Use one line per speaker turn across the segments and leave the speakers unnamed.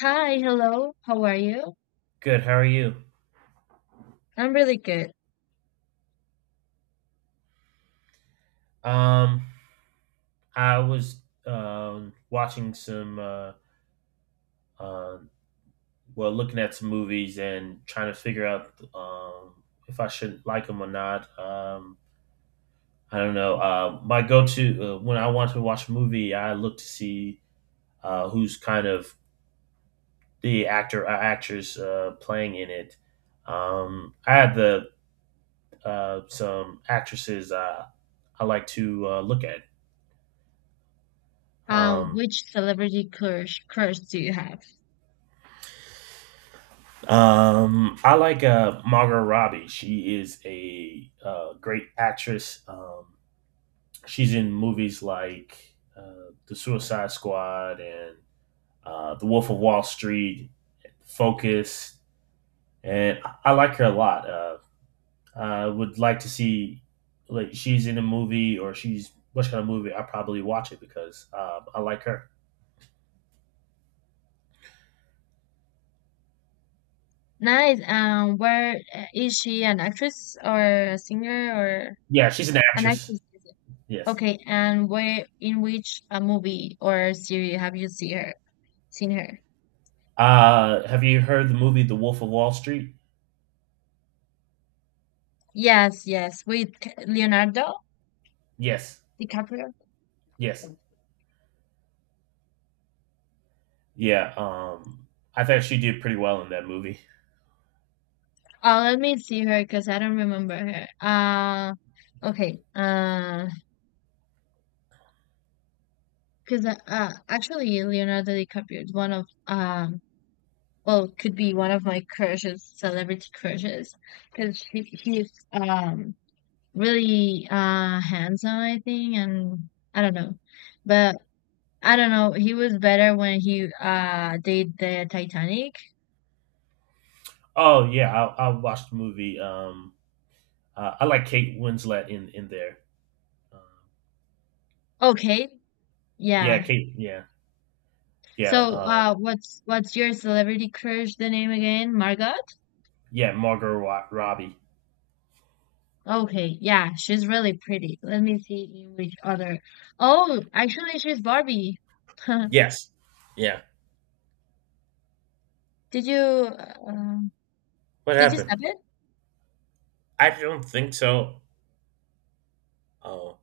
Hi, hello. How are you?
Good. How are you?
I'm really good.
Um, I was watching some uh well, looking at some movies and trying to figure out if I should like them or not. I don't know. My go-to, when I want to watch a movie, I look to see who's kind of the actor or actress playing in it. I had the some actresses I like to look at. Um
Which celebrity crush do you have?
I like Margot Robbie. She is a great actress. She's in movies like The Suicide Squad and The Wolf of Wall Street, Focus, and I like her a lot. I would like to see like she's in a movie or she's what kind of movie. I probably watch it because I like her.
Nice. Where is she an actress or a singer or
Yeah, she's an
an
actress.
actress? Is it?
Yes.
Okay, and where in which a movie or series have you see her? Seen her?
Have you heard the movie The Wolf of Wall Street?
Yes, yes, with Leonardo
Yes.
DiCaprio.
Yes. Yeah, I thought she did pretty well in that movie.
Oh, let me see her because I don't remember her. Okay. Because actually Leonardo DiCaprio is one of well, could be one of my crushes, celebrity crushes, because he's really handsome, I think, and I don't know, but I don't know. He was better when he did the Titanic.
Oh yeah, I watched the movie. I like Kate Winslet in there. Um,
Okay,
yeah,
yeah.
Kate. Yeah, yeah,
So what's your celebrity crush? The name again, Margot?
yeah. Margot Robbie.
Okay, yeah, she's really pretty. Let me see in which other. Oh, actually, she's Barbie.
Yes. Yeah.
Did you um,
What
did you
happened?
stop it?
I don't think so. Oh.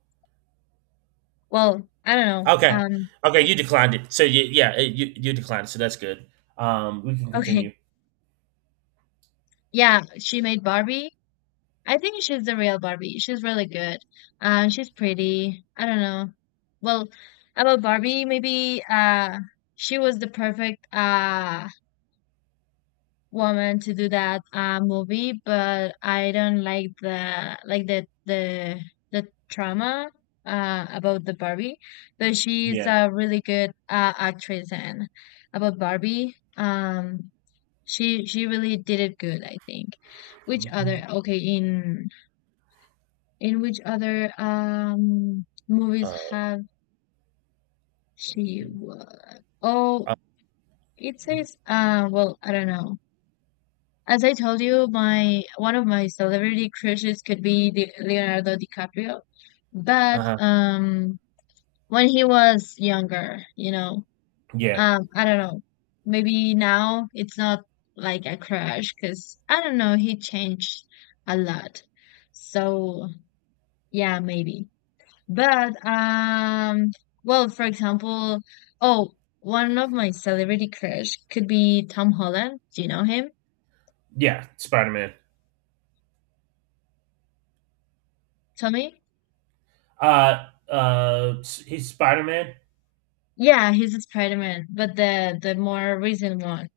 Well, I don't know.
Okay. Okay. You declined it. So you, yeah, you declined. So that's good. We can
Okay.
continue.
Yeah, she made Barbie. I think she's the real Barbie. She's really good. She's pretty. I don't know. Well, about Barbie, maybe she was the perfect woman to do that movie, but I don't like the like the the trauma about the Barbie, but she's
Yeah.
a really good actress and about Barbie. She really did it good, I think. Which
Mhm.
other okay, in which other movies
Uh
have she wo- Oh, it says well, I don't know. As I told you, my one of my celebrity crushes could be the Leonardo DiCaprio, but
Uh huh.
when he was younger, you know,
Yeah,
I don't know. Maybe now it's not like a crush because I don't know, he changed a lot. So yeah, maybe. But well, for example, oh, one of my celebrity crush could be Tom Holland. Do you know him,
yeah. Spider Man.
Tommy?
He's Spider Man.
Yeah, he's a Spider-Man, but the more recent one.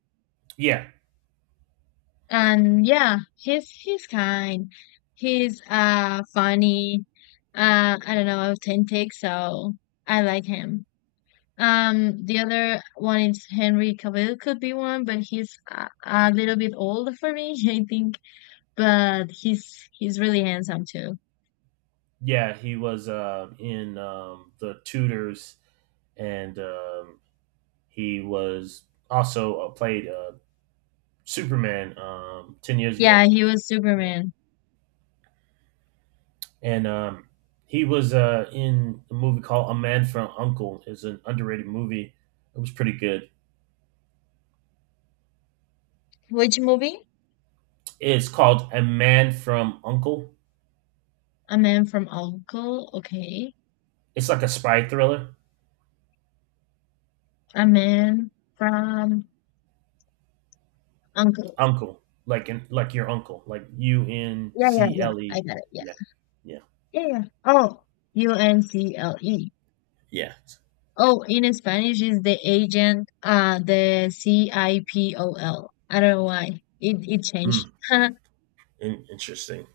Yeah,
And yeah, he's kind. He's funny. I don't know, authentic, so I like him. The other one is Henry Cavill could be one, but a little bit old for me, I think, but he's really handsome too.
yeah, he was in the Tudors, and he was also played Superman 10 years
Yeah,
ago.
he was
Yeah,
Superman.
and he was in a movie called A Man from Uncle. It's an underrated movie. It was pretty good.
Which movie?
It's called A Man from Uncle.
A Man from Uncle. Okay.
It's like a spy thriller.
A Man from Uncle.
Uncle, like in like your uncle, like U N
Yeah, yeah,
C
yeah.
L
I
E.
got it.
Yeah, yeah,
Yeah, yeah. Oh, UNCLE.
yeah.
Oh, in Spanish is the agent, the CIPOL. IPOL. I don't know why. It changed.
Mm, Interesting.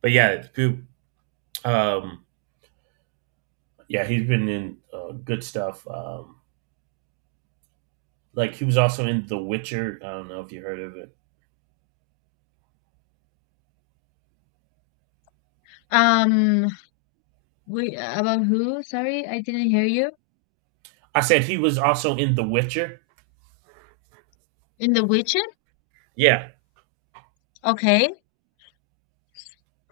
But yeah, Goop. Um, yeah, he's been in good stuff. Like he was also in The Witcher. I don't know if you heard of it.
Um, we, about who? Sorry, I didn't hear you.
I said he was also in The Witcher.
In The Witcher?
Yeah,
Okay.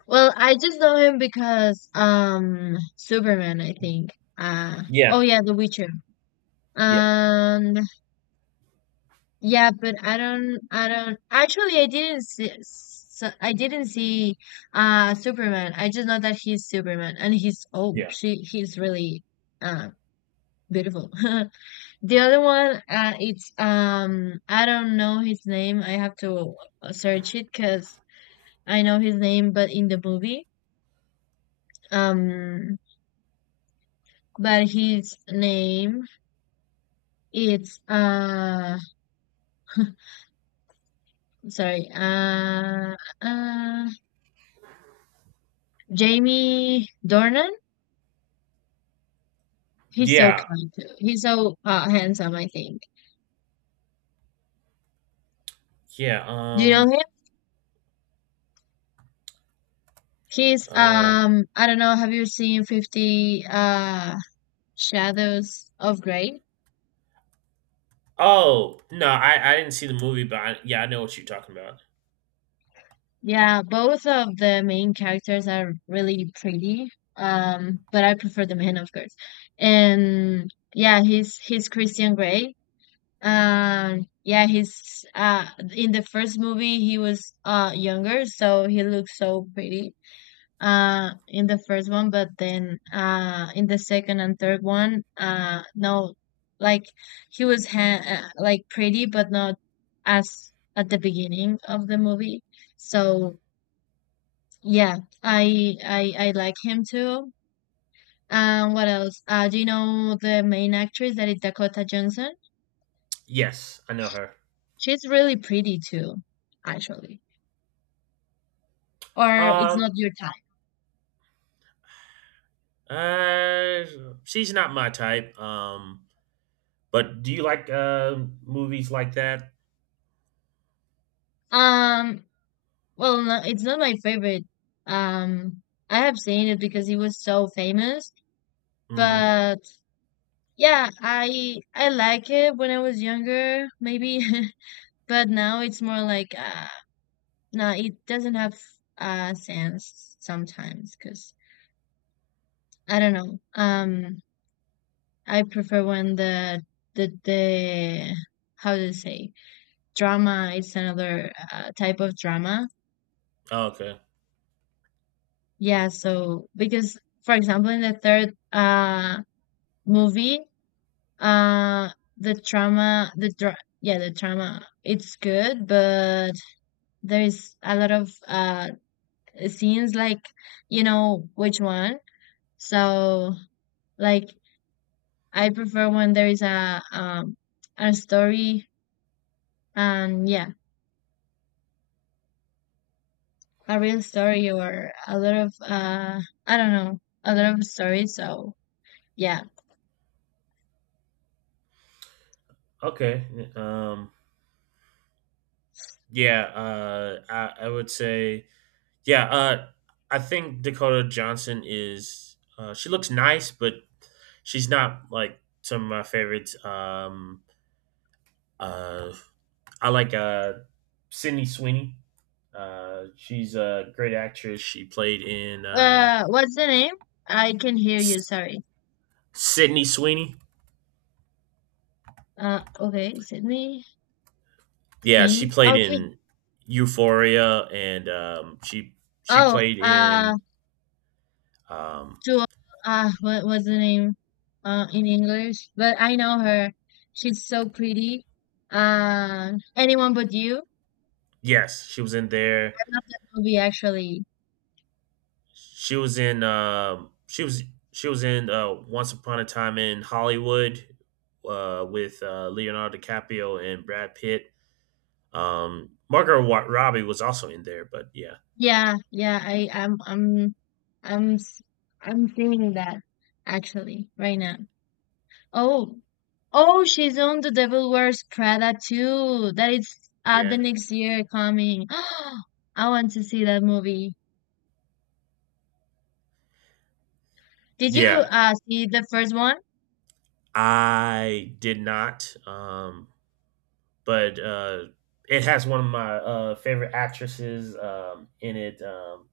Well, I just know him because, Superman, I think. Oh
yeah,
yeah, The Witcher.
yeah,
Um, Yeah, but I don't. Actually, I didn't see, so I didn't see Superman. I just know that he's Superman, and
yeah,
he's really uh beautiful. The other one, it's I don't know his name. I have to search it because I know his name, but in the movie, um, but his name it's sorry, Jamie Dornan. He's so
yeah,
kind too. He's so handsome, I think.
yeah.
Do you know him? He's
Uh.
I don't know, have you seen 50 Shadows of Grey?
Oh no, I didn't see the movie, but I, yeah, I know what you're talking about.
Yeah, both of the main characters are really pretty. Um, but I prefer the man of course. And yeah, he's Christian Grey. Yeah, he's in the first movie he was younger, so he looks so pretty. In the first one, but then in the second and third one no, like he was like pretty but not as at the beginning of the movie, so yeah I like him too. What else do you know the main actress that is Dakota Johnson?
Yes, I know her.
She's really pretty too, actually, or it's
Um.
not your type?
Uh, she's not my type. But do you like movies like that?
um Well, no, it's not my favorite. Um, I have seen it because he was so famous.
Mm-hmm.
But yeah, I like it when I was younger, maybe. But now it's more like no, it doesn't have sense sometimes because I don't know. I prefer when the how do you say drama is another type of drama.
Oh, okay.
Yeah, so because for example in the third movie. Uh, the trauma, yeah, the trauma. It's good, but there is a lot of scenes like you know which one. So like I prefer when there is a story and yeah, a real story or a lot of I don't know a lot of stories. So yeah.
Okay. Um. Yeah, I would say, yeah, I think Dakota Johnson is, she looks nice, but she's not like some of my favorites. Uh, I like Sydney Sweeney. She's a great actress. She played in
What's the name? I can hear you.
S-
Sorry.
Sydney Sweeney.
Okay, Sydney
Yeah, she
Sweeney.
played
Okay.
in Euphoria, and she
Oh,
played in um,
to what was the name? In English, but I know her. She's so pretty. Anyone but you.
yes, she was in there.
I love that movie, actually.
She was in she was in Once Upon a Time in Hollywood with Leonardo DiCaprio and Brad Pitt. Margot Robbie was also in there, but yeah.
Yeah, yeah. I, I'm, s- I'm seeing that actually right now. Oh, oh, she's on The Devil Wears Prada too. That is
Yeah.
the next year coming. I want to see that movie. Did you
Yeah.
see the first one?
I did not but it has one of my favorite actresses in it um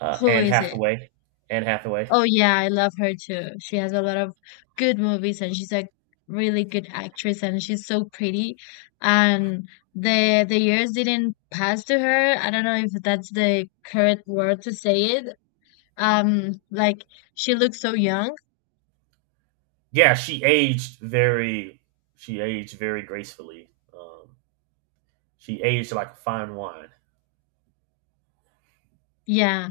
uh
Who
Anne
is it?
Hathaway. Anne Hathaway.
Oh yeah, I love her too. She has a lot of good movies and she's a really good actress and she's so pretty. And the years didn't pass to her. I don't know if that's the correct word to say it. Like she looks so young.
Yeah, she aged very gracefully. Um She aged like a fine wine.
Yeah,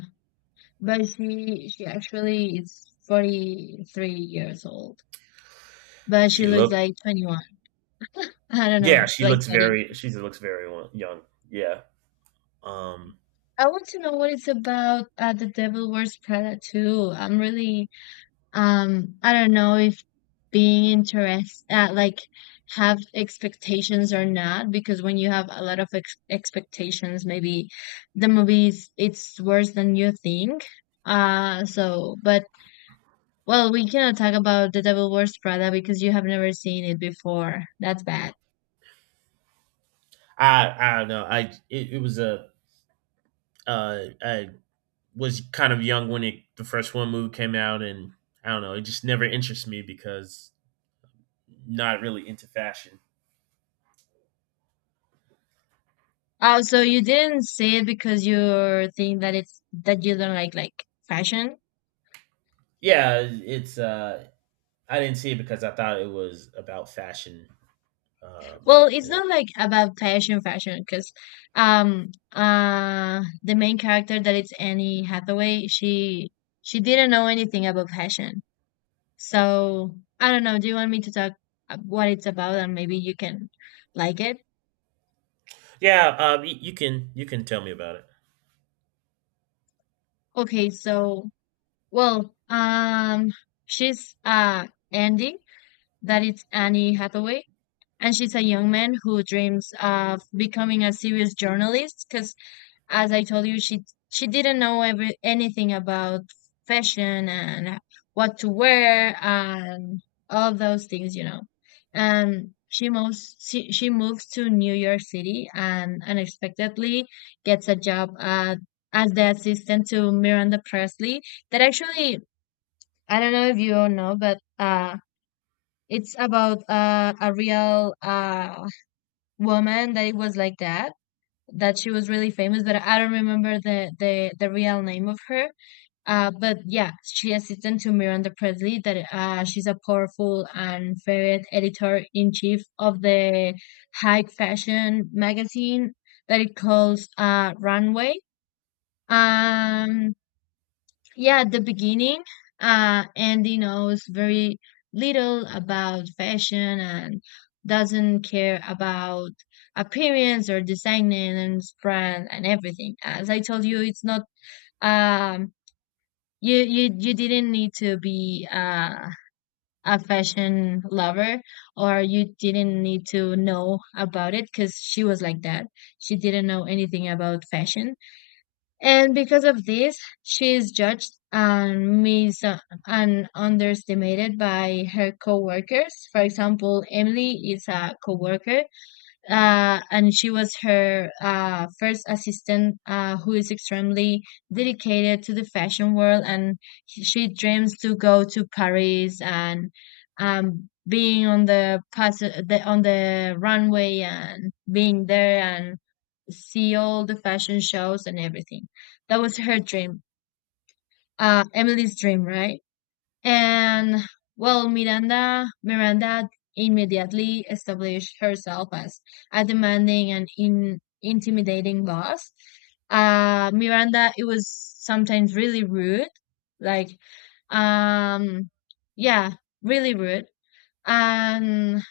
but she actually is 43 years old, but she
She
looks
look,
like 21. I don't
yeah,
know,
she
like
looks
30.
very. She looks very young. Yeah. Um.
I want to know what it's about The Devil Wears Prada too. I'm really I don't know if being interest like have expectations or not, because when you have a lot of ex expectations, maybe the movies it's worse than you think. So, but well, we cannot talk about The Devil Wears Prada because you have never seen it before. That's bad.
I don't know. I it, it was a I was kind of young when it the first one movie came out, and I don't know. It just never interests me because not really into fashion.
Oh, so you didn't see it because you think that it's that you don't like fashion?
Yeah, it's I didn't see it because I thought it was about fashion. Um.
Well, it's
and it-
not like about fashion, fashion, because um the main character that it's Annie Hathaway, she didn't know anything about fashion. So I don't know. Do you want me to talk what it's about, and maybe you can like it?
Yeah. You can tell me about it.
Okay. So well, she's Andy, that it's Annie Hathaway, and she's a young man who dreams of becoming a serious journalist because as I told you, she didn't know every anything about fashion and what to wear and all those things, you know. And she moves to New York City and unexpectedly gets a job at as the assistant to Miranda Presley. That actually I don't know if you all know, but it's about a real woman that it was like that, that she was really famous, but I don't remember the real name of her. But yeah, she assistant to Miranda Presley. That she's a powerful and feared editor in chief of the high fashion magazine that it calls Runway. Um, yeah at the beginning Andy knows very little about fashion and doesn't care about appearance or design and brand and everything. As I told you, it's not um you didn't need to be a fashion lover or you didn't need to know about it because she was like that, she didn't know anything about fashion, and because of this, she is judged and mis and underestimated by her coworkers. For example, Emily is a coworker, and she was her first assistant, who is extremely dedicated to the fashion world, and she dreams to go to Paris and being on the, the on the runway and being there and see all the fashion shows and everything. That was her dream, Emily's dream, right? And well, Miranda immediately established herself as a demanding and intimidating boss. Miranda, it was sometimes really rude, like, um, yeah, really rude, and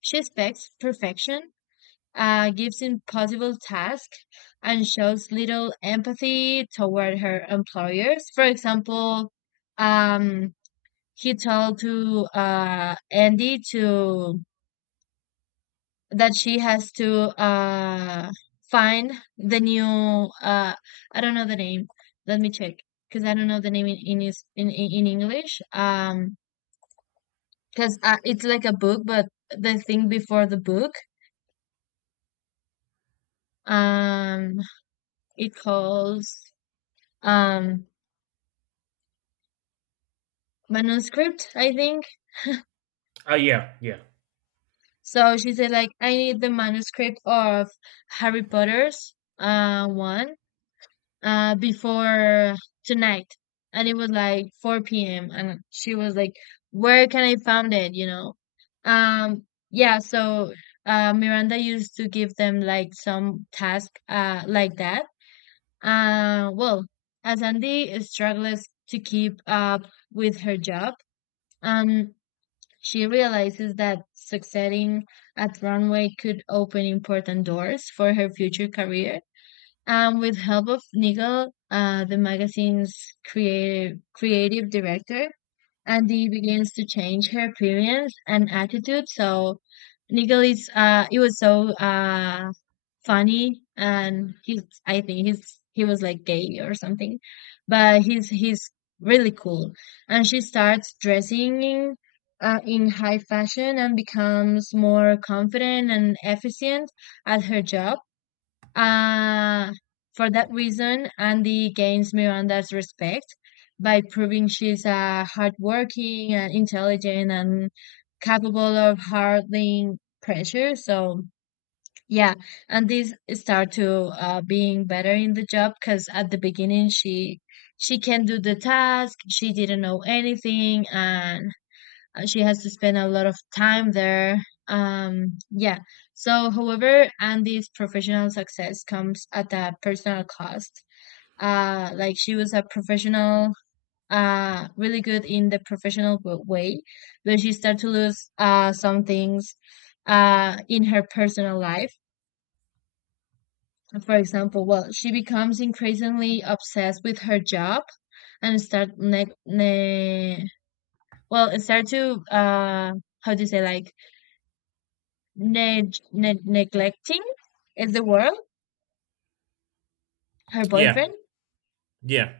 she expects perfection, gives impossible tasks and shows little empathy toward her employers. For example, um, he told to Andy to that she has to find the new I don't know the name. Let me check because I don't know the name in in English. Because it's like a book, but the thing before the book, um, it calls um manuscript, I think.
Oh yeah, yeah,
So she said like I need the manuscript of Harry Potter's one before tonight. And it was like 4 p.m. and she was like, "Where can I find it?" You know. Um yeah, so Miranda used to give them like some task like that. Well, as Andy struggles to keep up with her job, um she realizes that succeeding at Runway could open important doors for her future career. And with help of Nigel, the magazine's creative director, Andy begins to change her appearance and attitude. So Nigel is it was so funny, and he's I think he's he was like gay or something, but he's really cool. And she starts dressing in high fashion and becomes more confident and efficient at her job. Uh, for that reason, Andy gains Miranda's respect by proving she's hardworking and intelligent and capable of handling pressure. So yeah, and these start to being better in the job because at the beginning she can do the task, she didn't know anything, and she has to spend a lot of time there. Yeah. So, however, Andy's professional success comes at a personal cost. Like she was a professional, really good in the professional way, but she started to lose some things in her personal life. For example, well, she becomes increasingly obsessed with her job and start neg ne well, and start to how do you say, like, neglecting is the world, her
yeah,
boyfriend
yeah.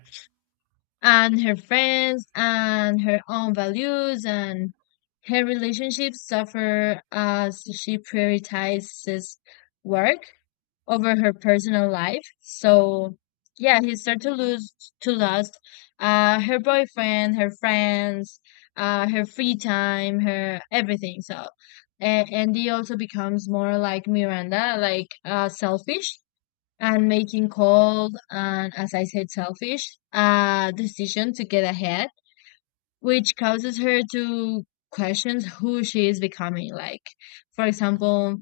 and her friends and her own values, and her relationships suffer as she prioritizes work over her personal life. So yeah, he started to lose to lust her boyfriend, her friends, her free time, her everything. So and he also becomes more like Miranda, like selfish and making cold and, as I said, selfish decision to get ahead, which causes her to question who she is becoming. Like, for example,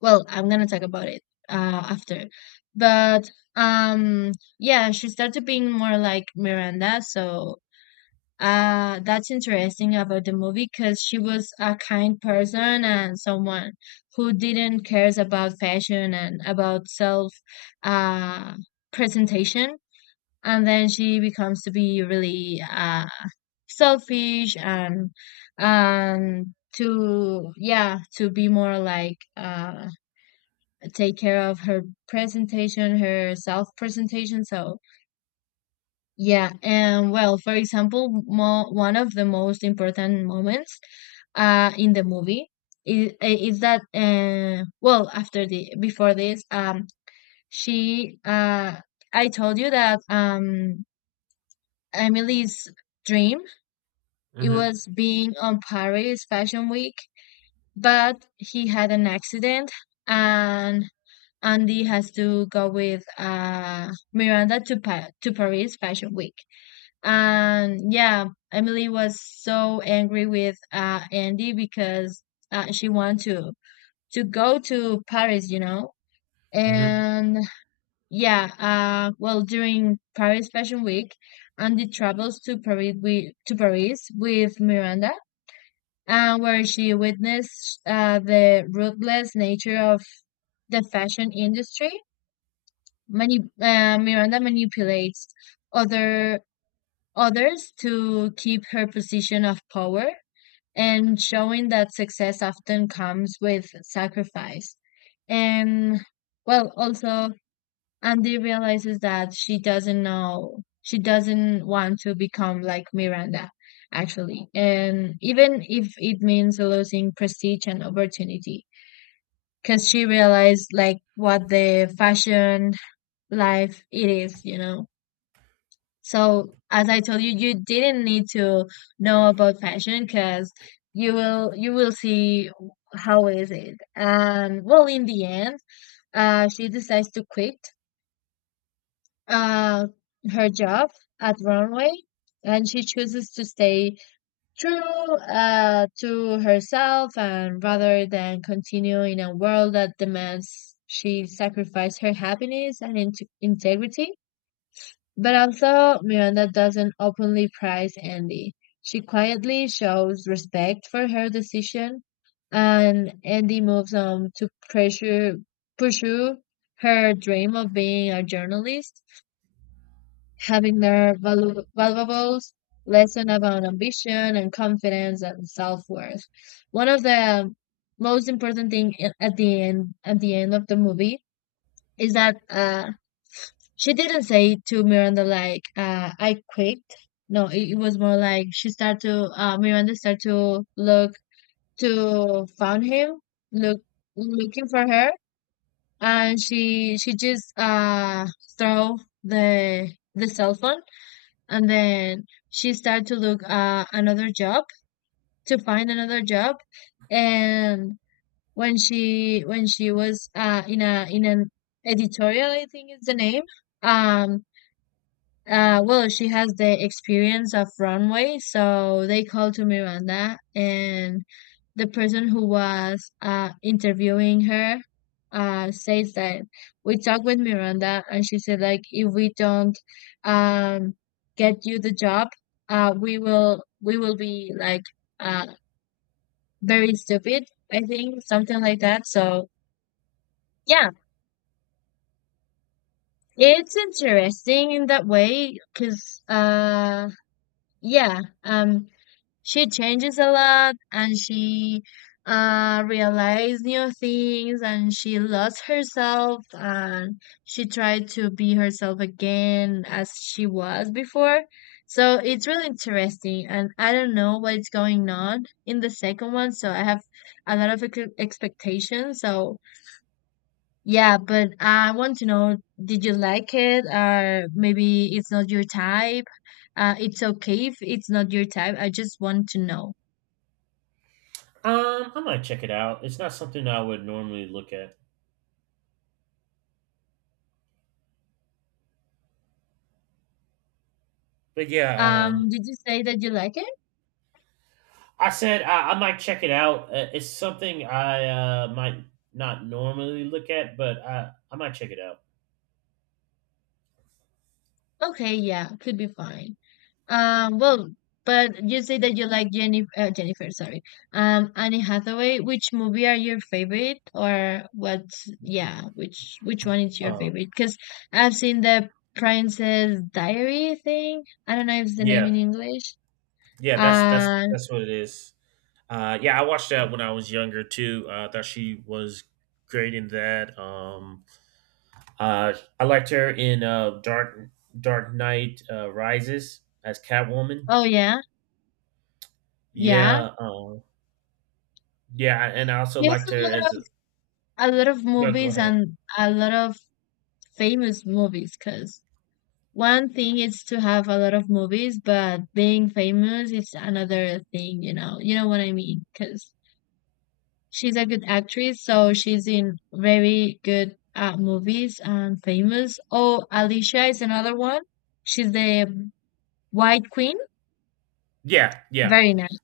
well, I'm gonna talk about it after. But um, yeah, she started being more like Miranda. So that's interesting about the movie, because she was a kind person and someone who didn't cares about fashion and about self, uh, presentation. And then she becomes to be really selfish and and to, yeah, to be more like take care of her presentation, her self presentation. So, yeah. And well, for example, one of the most important moments in the movie is that, well, after the, before this, she, I told you that Emily's dream, it
Mm-hmm.
was being on Paris Fashion Week, but he had an accident, and Andy has to go with Miranda to to Paris Fashion Week. And yeah, Emily was so angry with Andy because she wanted to go to Paris, you know.
Mm-hmm.
And yeah, well, during Paris Fashion Week, Andy travels to Paris with Miranda, where she witnessed the ruthless nature of the fashion industry. Miranda manipulates other others to keep her position of power, and showing that success often comes with sacrifice. And well, also Andy realizes that she doesn't know, she doesn't want to become like Miranda, actually. And even if it means losing prestige and opportunity, because she realized like what the fashion life it is, you know. So, as I told you, you didn't need to know about fashion because you will see how is it. And well, in the end, she decides to quit uh, her job at Runway, and she chooses to stay true to herself, and rather than continue in a world that demands she sacrifice her happiness and integrity. But also, Miranda doesn't openly praise Andy. She quietly shows respect for her decision, and Andy moves on to pursue her dream of being a journalist, having their valuable lesson about ambition and confidence and self-worth. One of the most important thing at the end of the movie is that she didn't say to Miranda like, I quit. No, it was more like she started to, Miranda started to look to found him, look looking for her, and she just throw the the cell phone, and then she started to look another job to find another job, and when she was in a in an editorial, I think is the name. Um, well, she has the experience of Runway, so they called to Miranda, and the person who was interviewing her says that we talked with Miranda, and she said like if we don't um, get you the job, we will be like uh, very stupid. I think something like that. So yeah, it's interesting in that way because yeah um she changes a lot, and she realized new things, and she lost herself, and she tried to be herself again as she was before. So it's really interesting, and I don't know what is going on in the second one, so I have a lot of expectations. So yeah, but I want to know, did you like it? Or maybe it's not your type? It's okay if it's not your type. I just want to know.
I might check it out. It's not something I would normally look at, but yeah.
Did you say that you like it?
I said I might check it out. It's something I might not normally look at, but I might check it out.
Okay, yeah, could be fine. Well, but you say that you like Jennifer, Jennifer, sorry. Annie Hathaway, which movie are your favorite, or what, yeah, which one is your
Um,
favorite? Because I've seen the Princess Diary thing. I don't know if it's the name
yeah,
in English.
yeah. That's that's
Uh,
that's what it is. Yeah, I watched that when I was younger too. I thought she was great in that. Uh, I liked her in Dark Knight Rises as Catwoman.
oh yeah, yeah.
Yeah, yeah, and I also
She has
liked her as.
a lot of
No, go
movies
ahead.
and a lot of famous movies, because one thing is to have a lot of movies, but being famous is another thing, you know. You know what I mean? Because she's a good actress, so she's in very good movies and famous. Oh, Alicia is another one. She's the White Queen.
Yeah, yeah,
Very nice.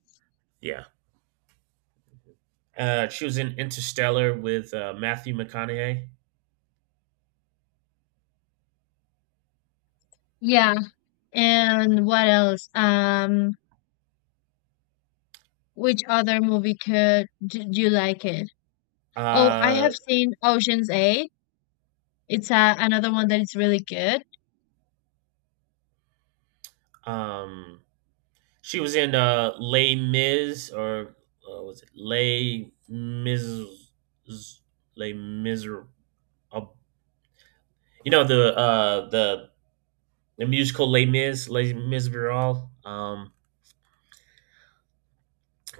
yeah. She was in Interstellar with Matthew McConaughey.
Yeah. And what else? Which other movie could do you like it? Oh, I
Uh,
have seen Ocean's 8. It's another one that is really good.
um, she was in Les Mis, or was it Les Mis? Les Mis? Uh, you know the musical Les Mis, Les Miserables.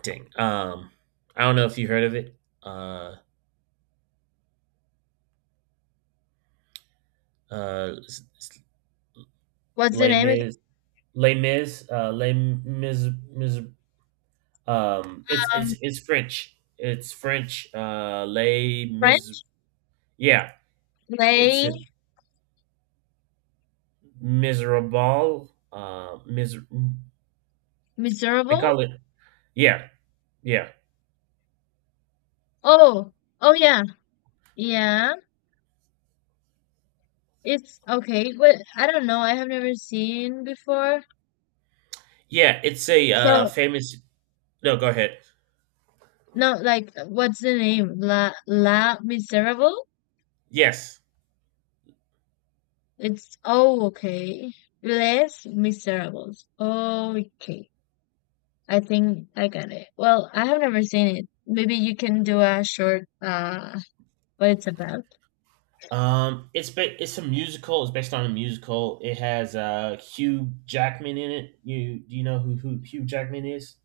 Dang. I don't know if you heard of it. Uh, uh, s-
What's the
Les
name again?
Mis, Les Mis, Les Mis, Mis, it's
Um,
it's it's French. It's French. Les Mis.
Friends?
Yeah, it's
Play
it, miserable. Mis. They
miserable?
call it. Yeah, yeah,
Oh, oh yeah, yeah. It's okay, but I don't know. I have never seen before.
yeah. It's a
So
famous. No, go ahead.
no, like, what's the name? La La Miserable?
Yes.
It's oh okay. Les Miserables. Okay, I think I got it. Well, I have never seen it. Maybe you can do a short what it's about.
It's a musical. It's based on a musical. It has Hugh Jackman in it. You do you know who Hugh Jackman is?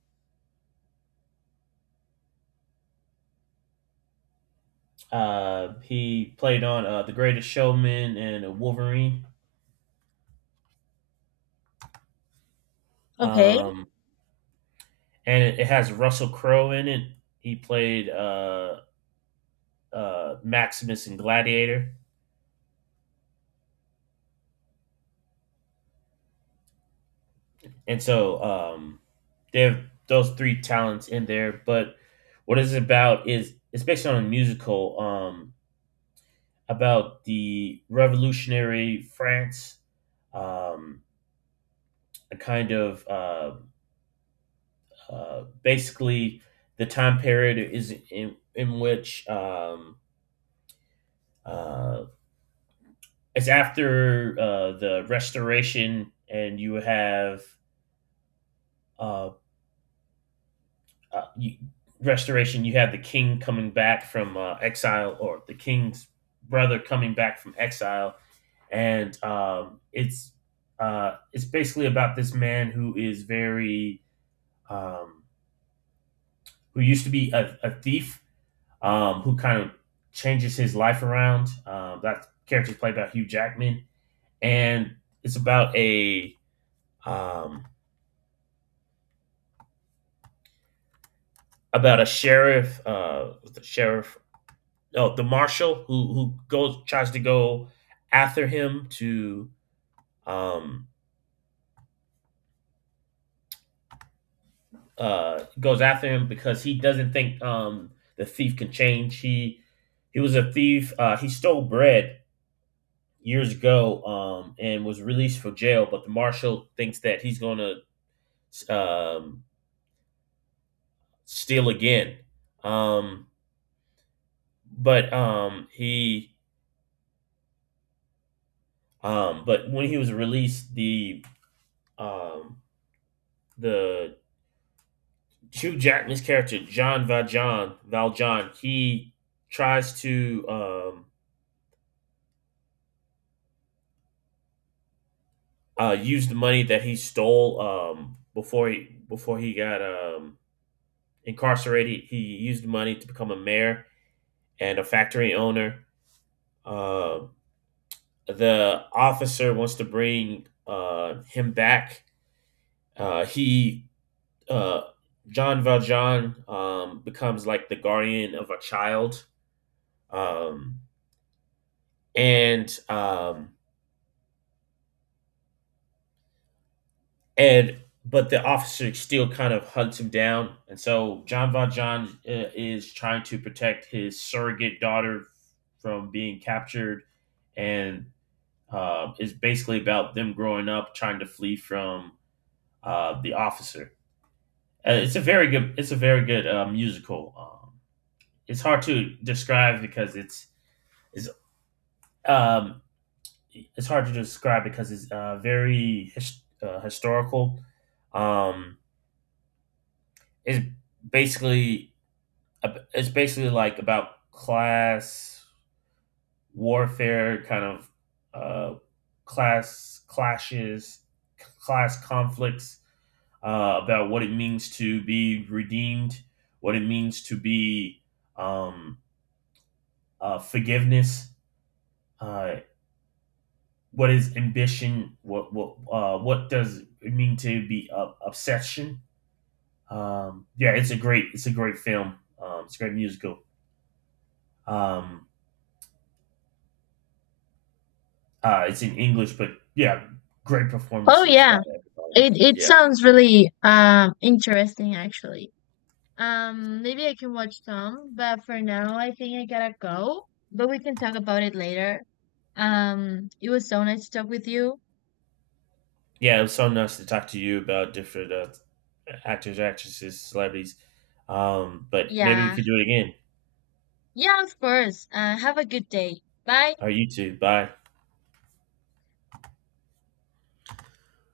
He played on The Greatest Showman and Wolverine.
Okay.
Um, and it has Russell Crowe in it. He played Maximus in Gladiator, and so they have those three talents in there. But what it's about is it's based on a musical about the revolutionary France, um, a kind of basically the time period is in which uh, it's after the restoration, and you have uh, uh, you, restoration. You have the king coming back from exile, or the king's brother coming back from exile, and it's basically about this man who is very um, who used to be a thief, who kind of changes his life around. That character is played by Hugh Jackman, and it's um, about a sheriff, the sheriff, no, the marshal who goes tries to go after him to um goes after him because he doesn't think the thief can change. He was a thief. He stole bread years ago and was released from jail, but the marshal thinks that he's gonna um steal again. Um, but um he but when he was released, um the Hugh Jackman's character John Valjean he tries to use the money that he stole before he got incarcerated. He used the money to become a mayor and a factory owner. Uh, the officer wants to bring him back. He uh, John Valjean becomes like the guardian of a child, um, and um, and but the officer still kind of hunts him down, and so John is trying to protect his surrogate daughter from being captured, and is basically about them growing up, trying to flee from the officer. It's a very good musical. It's hard to describe because it's it's um, it's hard to describe because it's very historical. Um, it's basically it's basically like about class warfare, kind of uh, class clashes, class conflicts, about what it means to be redeemed, what it means to be um, forgiveness, uh, what is ambition, what does it mean to be obsession. Yeah, it's a great film. It's a great musical. Um, it's in English, but yeah, great
Oh
performances by
yeah.
everybody.
It
Yeah,
sounds really interesting, actually. Maybe I can watch some, but for now, I think I gotta go. But we can talk about it later. It was so nice to talk with you.
yeah, it was so nice to talk to you about different actors, actresses, celebrities. But maybe we
Yeah.
could do it again.
Yeah, of course. Have a good day. Bye.
All right, you two, bye.